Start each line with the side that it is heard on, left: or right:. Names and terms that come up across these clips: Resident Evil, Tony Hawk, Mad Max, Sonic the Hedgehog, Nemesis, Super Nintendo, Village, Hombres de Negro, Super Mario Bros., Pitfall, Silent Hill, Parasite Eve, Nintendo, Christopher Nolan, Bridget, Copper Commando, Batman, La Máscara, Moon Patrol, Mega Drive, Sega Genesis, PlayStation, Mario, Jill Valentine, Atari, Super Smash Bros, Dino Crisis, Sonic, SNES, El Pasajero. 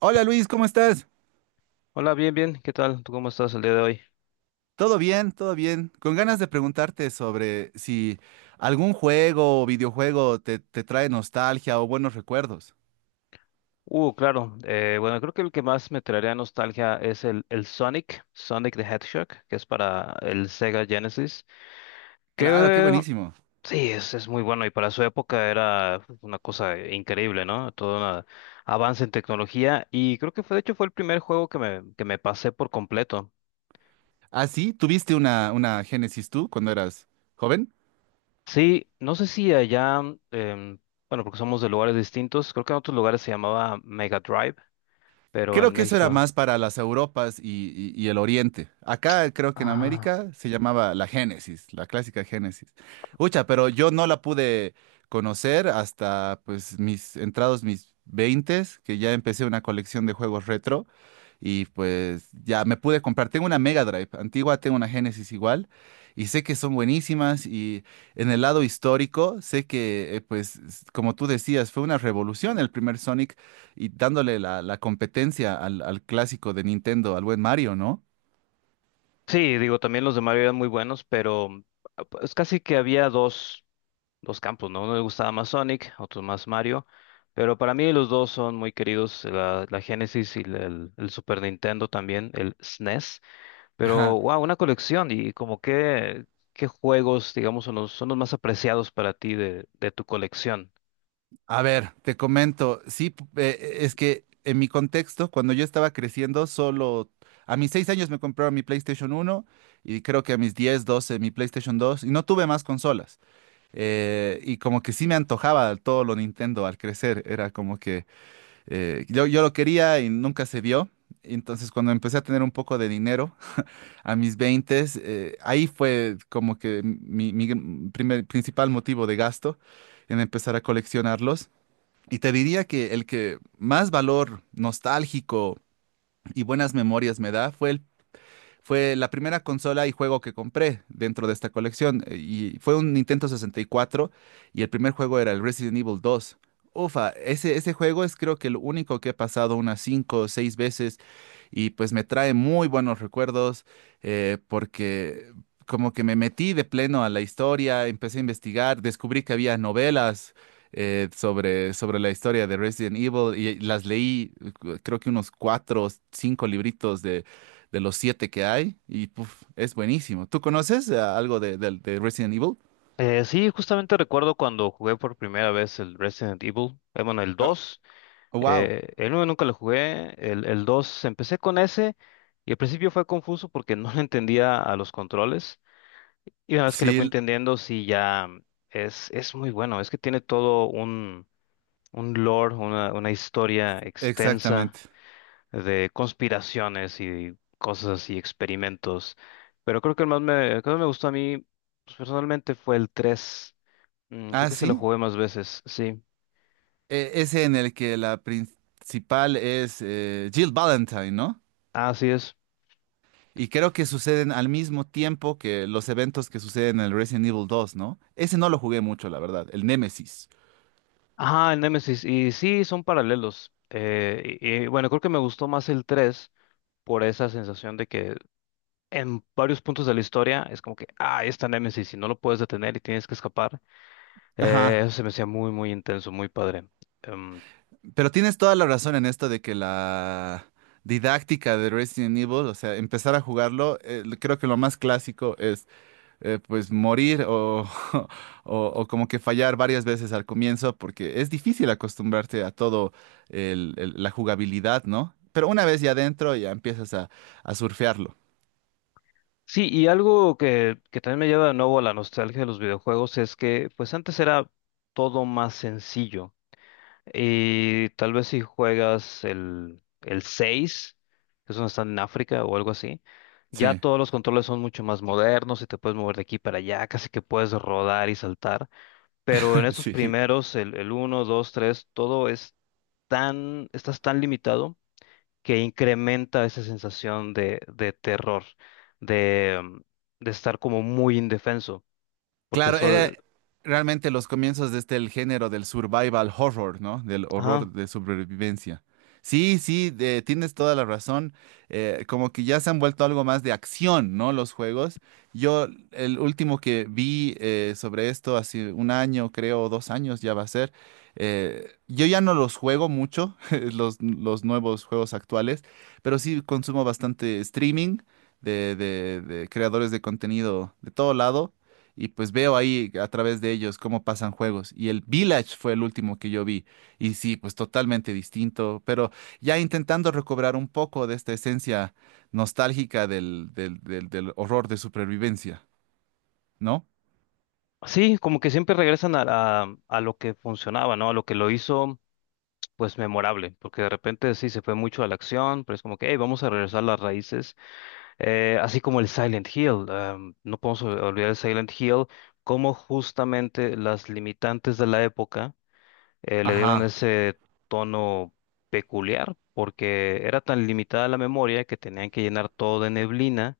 right: Hola Luis, ¿cómo estás?
left: Hola, bien, bien, ¿qué tal? ¿Tú cómo estás el día de hoy?
right: Todo bien, todo bien. Con ganas de preguntarte sobre si algún juego o videojuego te trae nostalgia o buenos recuerdos.
left: Claro, bueno, creo que el que más me traería nostalgia es el Sonic, Sonic the Hedgehog, que es para el Sega Genesis,
right: Claro, qué
left: que
right: buenísimo.
left: sí, es muy bueno y para su época era una cosa increíble, ¿no? Todo un avance en tecnología y creo que fue, de hecho, fue el primer juego que que me pasé por completo.
right: ¿Ah, sí? ¿Tuviste una Génesis tú cuando eras joven?
left: Sí, no sé si allá, em, bueno, porque somos de lugares distintos, creo que en otros lugares se llamaba Mega Drive, pero
right: Creo
left: en
right: que eso era
left: México...
right: más para las Europas y el Oriente. Acá creo que en
left: Ah.
right: América se llamaba la Génesis, la clásica Génesis. Ucha, pero yo no la pude conocer hasta pues mis entrados mis veintes, que ya empecé una colección de juegos retro y pues ya me pude comprar. Tengo una Mega Drive antigua, tengo una Genesis igual y sé que son buenísimas y en el lado histórico sé que pues como tú decías fue una revolución el primer Sonic y dándole la competencia al clásico de Nintendo, al buen Mario, ¿no?
left: Sí, digo, también los de Mario eran muy buenos, pero es casi que había dos, dos campos, ¿no? Uno le gustaba más Sonic, otro más Mario, pero para mí los dos son muy queridos, la Genesis y la- el Super Nintendo también, el SNES,
right: Ajá.
left: pero wow, una colección y como que, qué juegos, digamos, son son los más apreciados para ti de tu colección.
right: A ver, te comento, sí, es que en mi contexto, cuando yo estaba creciendo, solo a mis seis años me compraron mi PlayStation uno y creo que a mis 10 12 mi PlayStation dos y no tuve más consolas. Y como que sí me antojaba todo lo Nintendo al crecer, era como que yo lo quería y nunca se dio. Entonces cuando empecé a tener un poco de dinero, a mis 20, ahí fue como que mi primer, principal motivo de gasto en empezar a coleccionarlos. Y te diría que el que más valor nostálgico y buenas memorias me da fue la primera consola y juego que compré dentro de esta colección. Y fue un Nintendo sesenta y cuatro y el primer juego era el Resident Evil dos. Ufa, ese juego es creo que el único que he pasado unas 5 o 6 veces y pues me trae muy buenos recuerdos, porque como que me metí de pleno a la historia, empecé a investigar, descubrí que había novelas sobre la historia de Resident Evil y las leí. Creo que unos cuatro o cinco libritos de los siete que hay y puf, es buenísimo. ¿Tú conoces algo de Resident Evil?
left: Sí, justamente recuerdo cuando jugué por primera vez el Resident Evil, bueno, el 2.
right: Oh, wow.
left: El uno nunca lo jugué, el 2 empecé con ese y al principio fue confuso porque no le entendía a los controles y una vez que le fui
right: Sí,
left: entendiendo, sí, ya es muy bueno, es que tiene todo un lore, una historia extensa
right: exactamente.
left: de conspiraciones y cosas así, experimentos, pero creo que el que más me gustó a mí, pues, personalmente fue el 3. Creo
right: Ah,
left: que se lo
right: sí.
left: jugué más veces, sí.
right: Ese en el que la principal es Jill Valentine, ¿no?
left: Así es.
right: Y creo que suceden al mismo tiempo que los eventos que suceden en el Resident Evil 2, ¿no? Ese no lo jugué mucho, la verdad, el Nemesis.
left: Ajá, el Nemesis. Y sí, son paralelos. Bueno, creo que me gustó más el 3 por esa sensación de que en varios puntos de la historia es como que, ah, ahí está Nemesis y no lo puedes detener y tienes que escapar.
right: Ajá.
left: Eso se me hacía muy, muy intenso, muy padre. Em,
right: Pero tienes toda la razón en esto de que la didáctica de Resident Evil, o sea, empezar a jugarlo, creo que lo más clásico es pues morir o, o como que fallar varias veces al comienzo, porque es difícil acostumbrarte a todo la jugabilidad, ¿no? Pero una vez ya adentro ya empiezas a surfearlo.
left: sí, y algo que también me lleva de nuevo a la nostalgia de los videojuegos es que pues antes era todo más sencillo. Y tal vez si juegas el seis, que es donde están en África o algo así, ya
right: Sí,
left: todos los controles son mucho más modernos y te puedes mover de aquí para allá, casi que puedes rodar y saltar. Pero en esos
right: sí.
left: primeros, el uno, dos, tres, todo es tan, estás tan limitado que incrementa esa sensación de terror, de, de estar como muy indefenso, porque
right: Claro, era
left: eso,
right: realmente los comienzos de este el género del survival horror, ¿no? Del
left: ajá.
right: horror de sobrevivencia. Sí, sí, tienes toda la razón. Como que ya se han vuelto algo más de acción, ¿no? Los juegos. Yo, el último que vi sobre esto hace un año, creo, o dos años ya va a ser. Yo ya no los juego mucho, los nuevos juegos actuales, pero sí consumo bastante streaming de creadores de contenido de todo lado. Y pues veo ahí a través de ellos cómo pasan juegos. Y el Village fue el último que yo vi. Y sí, pues totalmente distinto, pero ya intentando recobrar un poco de esta esencia nostálgica del horror de supervivencia, ¿no?
left: Sí, como que siempre regresan a, a lo que funcionaba, ¿no? A lo que lo hizo pues memorable, porque de repente sí se fue mucho a la acción, pero es como que, hey, vamos a regresar a las raíces. Así como el Silent Hill, no podemos ol- olvidar el Silent Hill, cómo justamente las limitantes de la época le dieron
right: Ajá.
left: ese tono peculiar, porque era tan limitada la memoria que tenían que llenar todo de neblina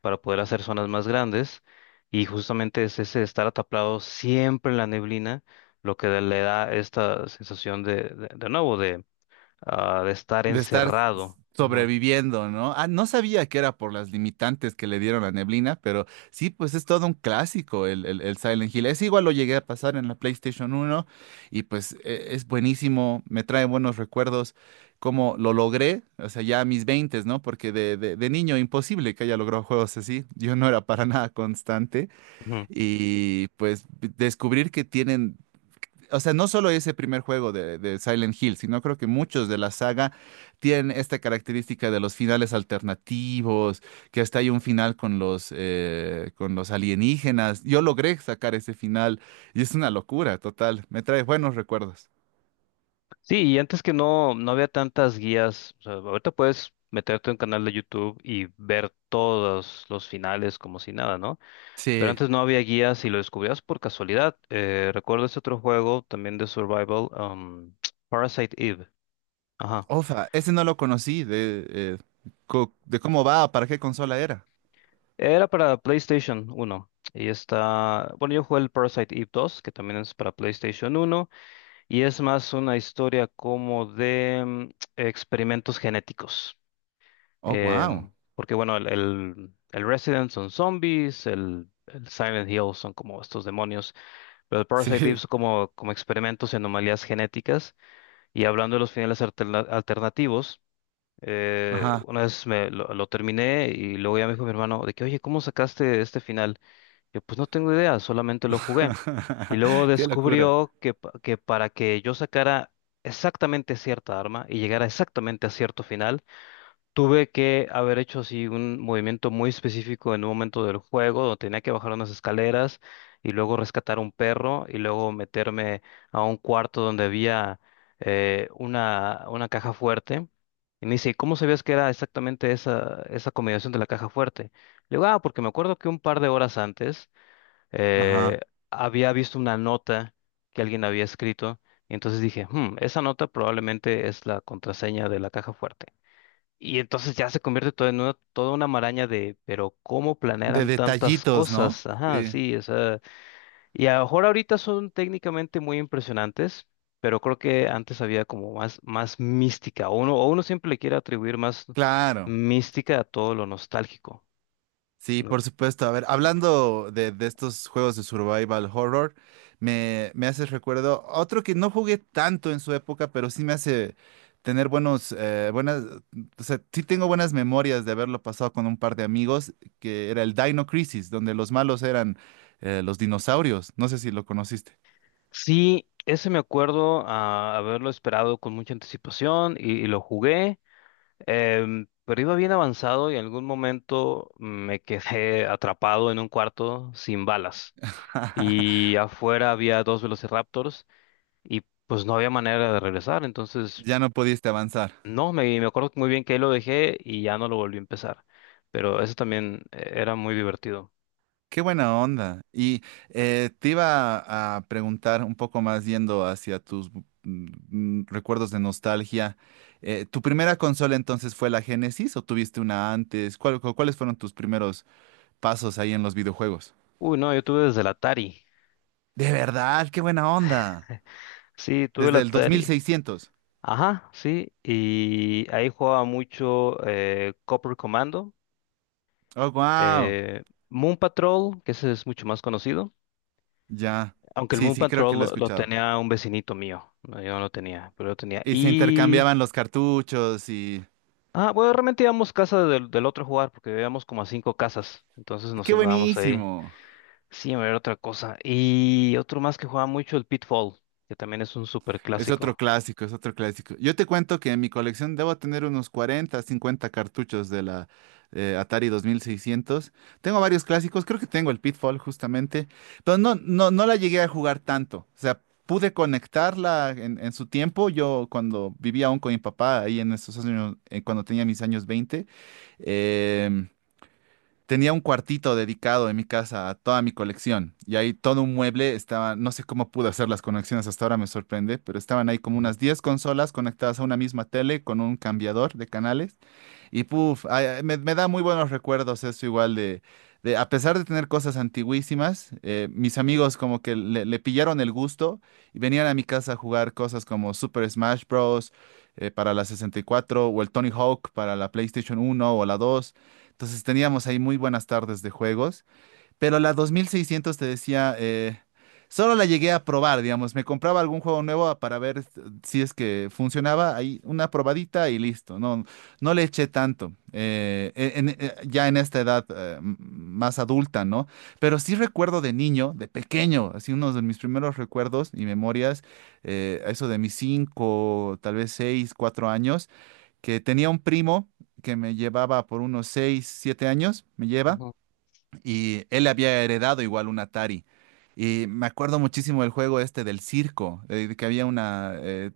left: para poder hacer zonas más grandes, y justamente es ese estar ataplado siempre en la neblina lo que le da esta sensación de, de nuevo, ah, de estar
right: De estar
left: encerrado. Ajá.
right: sobreviviendo, ¿no? Ah, no sabía que era por las limitantes que le dieron a Neblina, pero sí, pues es todo un clásico el Silent Hill. Es igual lo llegué a pasar en la PlayStation uno y pues es buenísimo, me trae buenos recuerdos, cómo lo logré, o sea, ya a mis 20, ¿no? Porque de niño imposible que haya logrado juegos así, yo no era para nada constante
left: Ujú.
right: y pues descubrir que tienen... O sea, no solo ese primer juego de Silent Hill, sino creo que muchos de la saga tienen esta característica de los finales alternativos, que hasta hay un final con los alienígenas. Yo logré sacar ese final y es una locura total. Me trae buenos recuerdos.
left: Sí, y antes que no había tantas guías. O sea, ahorita puedes meterte en un canal de YouTube y ver todos los finales como si nada, ¿no? Pero
right: Sí.
left: antes no había guías y lo descubrías por casualidad. Recuerdo ese otro juego también de survival, Parasite Eve. Ajá.
right: Ofa, ese no lo conocí de, de cómo va, para qué consola era.
left: Era para PlayStation uno. Y está, bueno, yo jugué el Parasite Eve dos, que también es para PlayStation uno. Y es más una historia como de experimentos genéticos.
right: Oh, wow.
left: Porque bueno, el Resident son zombies, el Silent Hill son como estos demonios, pero el Parasite Eve
right: Sí,
left: son como, como experimentos y anomalías genéticas. Y hablando de los finales alterna- alternativos,
right: ajá.
left: una vez lo terminé y luego ya me dijo mi hermano de que, oye, ¿cómo sacaste este final? Yo pues no tengo idea, solamente lo jugué. Y luego
right: Qué locura.
left: descubrió que, pa- que para que yo sacara exactamente cierta arma y llegara exactamente a cierto final, tuve que haber hecho así un movimiento muy específico en un momento del juego, donde tenía que bajar unas escaleras y luego rescatar un perro y luego meterme a un cuarto donde había una caja fuerte. Y me dice, "¿Y cómo sabías que era exactamente esa, esa combinación de la caja fuerte?" Le digo, ah, porque me acuerdo que un par de horas antes
right: Ajá.
left: eh, había visto una nota que alguien había escrito, y entonces dije, "Hmm, esa nota probablemente es la contraseña de la caja fuerte." Y entonces ya se convierte todo en una, toda una maraña de, pero ¿cómo
right: De
left: planearan tantas
right: detallitos, ¿no?
left: cosas? Ajá,
right: Sí,
left: sí, o sea, y a lo mejor ahorita son técnicamente muy impresionantes, pero creo que antes había como más, más mística, o uno siempre le quiere atribuir más
right: claro.
left: mística a todo lo nostálgico,
right: Sí, por
left: ¿no?
right: supuesto. A ver, hablando de estos juegos de survival horror, me hace recuerdo otro que no jugué tanto en su época, pero sí me hace tener buenos, buenas, o sea, sí tengo buenas memorias de haberlo pasado con un par de amigos, que era el Dino Crisis, donde los malos eran los dinosaurios. No sé si lo conociste.
left: Sí, ese me acuerdo ah, haberlo esperado con mucha anticipación y lo jugué, pero iba bien avanzado y en algún momento me quedé atrapado en un cuarto sin balas y afuera había dos velociraptors y pues no había manera de regresar, entonces
right: Ya no pudiste avanzar.
left: no, me acuerdo muy bien que ahí lo dejé y ya no lo volví a empezar, pero eso también era muy divertido.
right: Qué buena onda. Te iba a preguntar un poco más yendo hacia tus recuerdos de nostalgia. ¿Tu primera consola entonces fue la Genesis o tuviste una antes? ¿Cuáles fueron tus primeros pasos ahí en los videojuegos?
left: Uy, no, yo tuve desde el Atari,
right: De verdad, qué buena onda.
left: sí, tuve el
right: Desde el dos mil
left: Atari.
right: seiscientos.
left: Ajá, sí, y ahí jugaba mucho Copper Commando,
right: Oh, wow.
left: eh, Moon Patrol, que ese es mucho más conocido,
right: Ya.
left: aunque el
right: Sí,
left: Moon
right: sí, creo
left: Patrol
right: que lo he
left: lo
right: escuchado.
left: tenía un vecinito mío, no, yo no lo tenía, pero lo tenía.
right: Y se
left: Y,
right: intercambiaban los cartuchos y...
left: ah, bueno, realmente íbamos casa del otro a jugar, porque vivíamos como a cinco casas, entonces nos
right: ¡Qué
left: andábamos ahí.
right: buenísimo!
left: Sí, a ver otra cosa. Y otro más que jugaba mucho, el Pitfall, que también es un súper
right: Es otro
left: clásico.
right: clásico, es otro clásico. Yo te cuento que en mi colección debo tener unos 40, 50 cartuchos de la Atari 2600. Tengo varios clásicos, creo que tengo el Pitfall justamente, pero no la llegué a jugar tanto. O sea, pude conectarla en su tiempo. Yo cuando vivía aún con mi papá, ahí en esos años, cuando tenía mis años 20. em, Tenía un cuartito dedicado en mi casa a toda mi colección y ahí todo un mueble estaba, no sé cómo pude hacer las conexiones hasta ahora, me sorprende, pero estaban ahí como unas 10 consolas conectadas a una misma tele con un cambiador de canales y puf, ay, me da muy buenos recuerdos eso igual de a pesar de tener cosas antiguísimas, mis amigos como que le pillaron el gusto y venían a mi casa a jugar cosas como Super Smash Bros. Para la 64 o el Tony Hawk para la PlayStation 1 o la 2. Entonces teníamos ahí muy buenas tardes de juegos. Pero la 2600 te decía, solo la llegué a probar, digamos. Me compraba algún juego nuevo para ver si es que funcionaba. Ahí una probadita y listo. No, no le eché tanto. Ya en esta edad más adulta, ¿no? Pero sí recuerdo de niño, de pequeño, así uno de mis primeros recuerdos y memorias, a eso de mis 5 tal vez 6 4 años, que tenía un primo que me llevaba por unos 6 7 años, me lleva y él había heredado igual un Atari. Y me acuerdo muchísimo del juego este del circo, de que había una...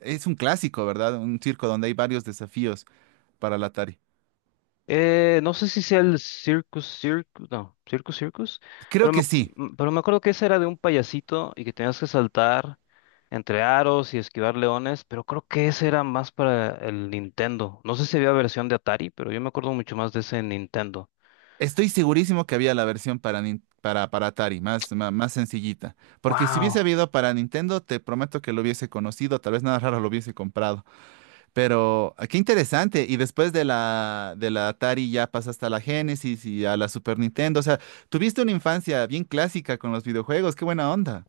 right: es un clásico, ¿verdad? Un circo donde hay varios desafíos para el Atari.
left: No sé si sea el Circus Circus, no, Circus Circus,
right: Creo
left: pero me,
right: que sí.
left: pero me acuerdo que ese era de un payasito y que tenías que saltar entre aros y esquivar leones, pero creo que ese era más para el Nintendo. No sé si había versión de Atari, pero yo me acuerdo mucho más de ese Nintendo.
right: Estoy segurísimo que había la versión para, para Atari, más, más, sencillita. Porque si hubiese
left: Wow.
right: habido para Nintendo, te prometo que lo hubiese conocido, tal vez nada raro lo hubiese comprado. Pero ah, qué interesante. Y después de la Atari ya pasaste a la Genesis y a la Super Nintendo. O sea, tuviste una infancia bien clásica con los videojuegos. Qué buena onda.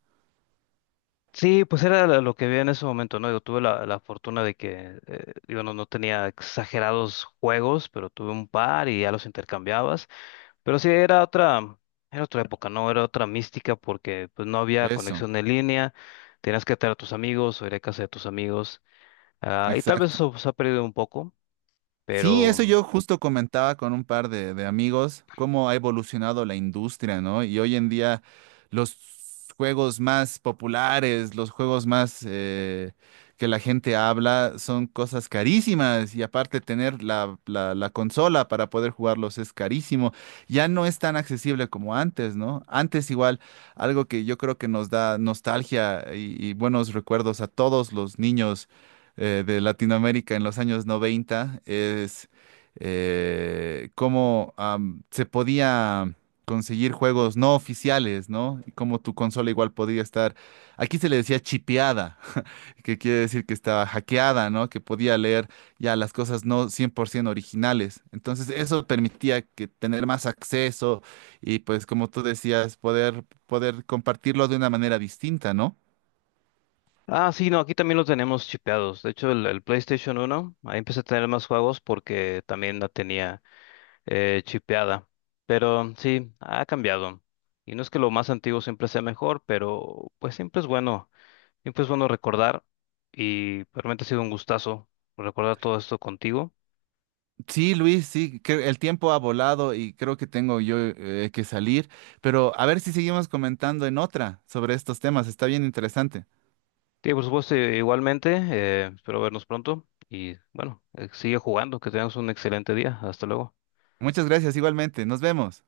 left: Sí, pues era lo que vi en ese momento, ¿no? Yo tuve la fortuna de que, digo, no tenía exagerados juegos, pero tuve un par y ya los intercambiabas. Pero sí, era otra época, ¿no? Era otra mística porque pues no había
right: Eso,
left: conexión en línea, tenías que estar a tus amigos o ir a casa de tus amigos. Ah, y tal vez
right: exacto.
left: eso se ha perdido un poco,
right: Sí, eso
left: pero...
right: yo justo comentaba con un par de amigos, cómo ha evolucionado la industria, ¿no? Y hoy en día los juegos más populares, los juegos más que la gente habla, son cosas carísimas y aparte tener la consola para poder jugarlos es carísimo. Ya no es tan accesible como antes, ¿no? Antes igual, algo que yo creo que nos da nostalgia y buenos recuerdos a todos los niños de Latinoamérica en los años 90 es cómo se podía conseguir juegos no oficiales, ¿no? Y cómo tu consola igual podía estar, aquí se le decía chipeada, que quiere decir que estaba hackeada, ¿no? Que podía leer ya las cosas no 100% originales. Entonces eso permitía que tener más acceso y pues como tú decías, poder, poder compartirlo de una manera distinta, ¿no?
left: Ah, sí, no, aquí también lo tenemos chipeados. De hecho, el PlayStation uno, ahí empecé a tener más juegos porque también la tenía chipeada. Pero sí, ha cambiado. Y no es que lo más antiguo siempre sea mejor, pero pues siempre es bueno. Y pues bueno, recordar, y realmente ha sido un gustazo recordar todo esto contigo.
right: Sí, Luis, sí, que el tiempo ha volado y creo que tengo yo que salir, pero a ver si seguimos comentando en otra sobre estos temas, está bien interesante.
left: Sí, por supuesto, igualmente, espero vernos pronto y bueno, sigue jugando, que tengas un excelente día. Hasta luego.
right: Muchas gracias igualmente, nos vemos.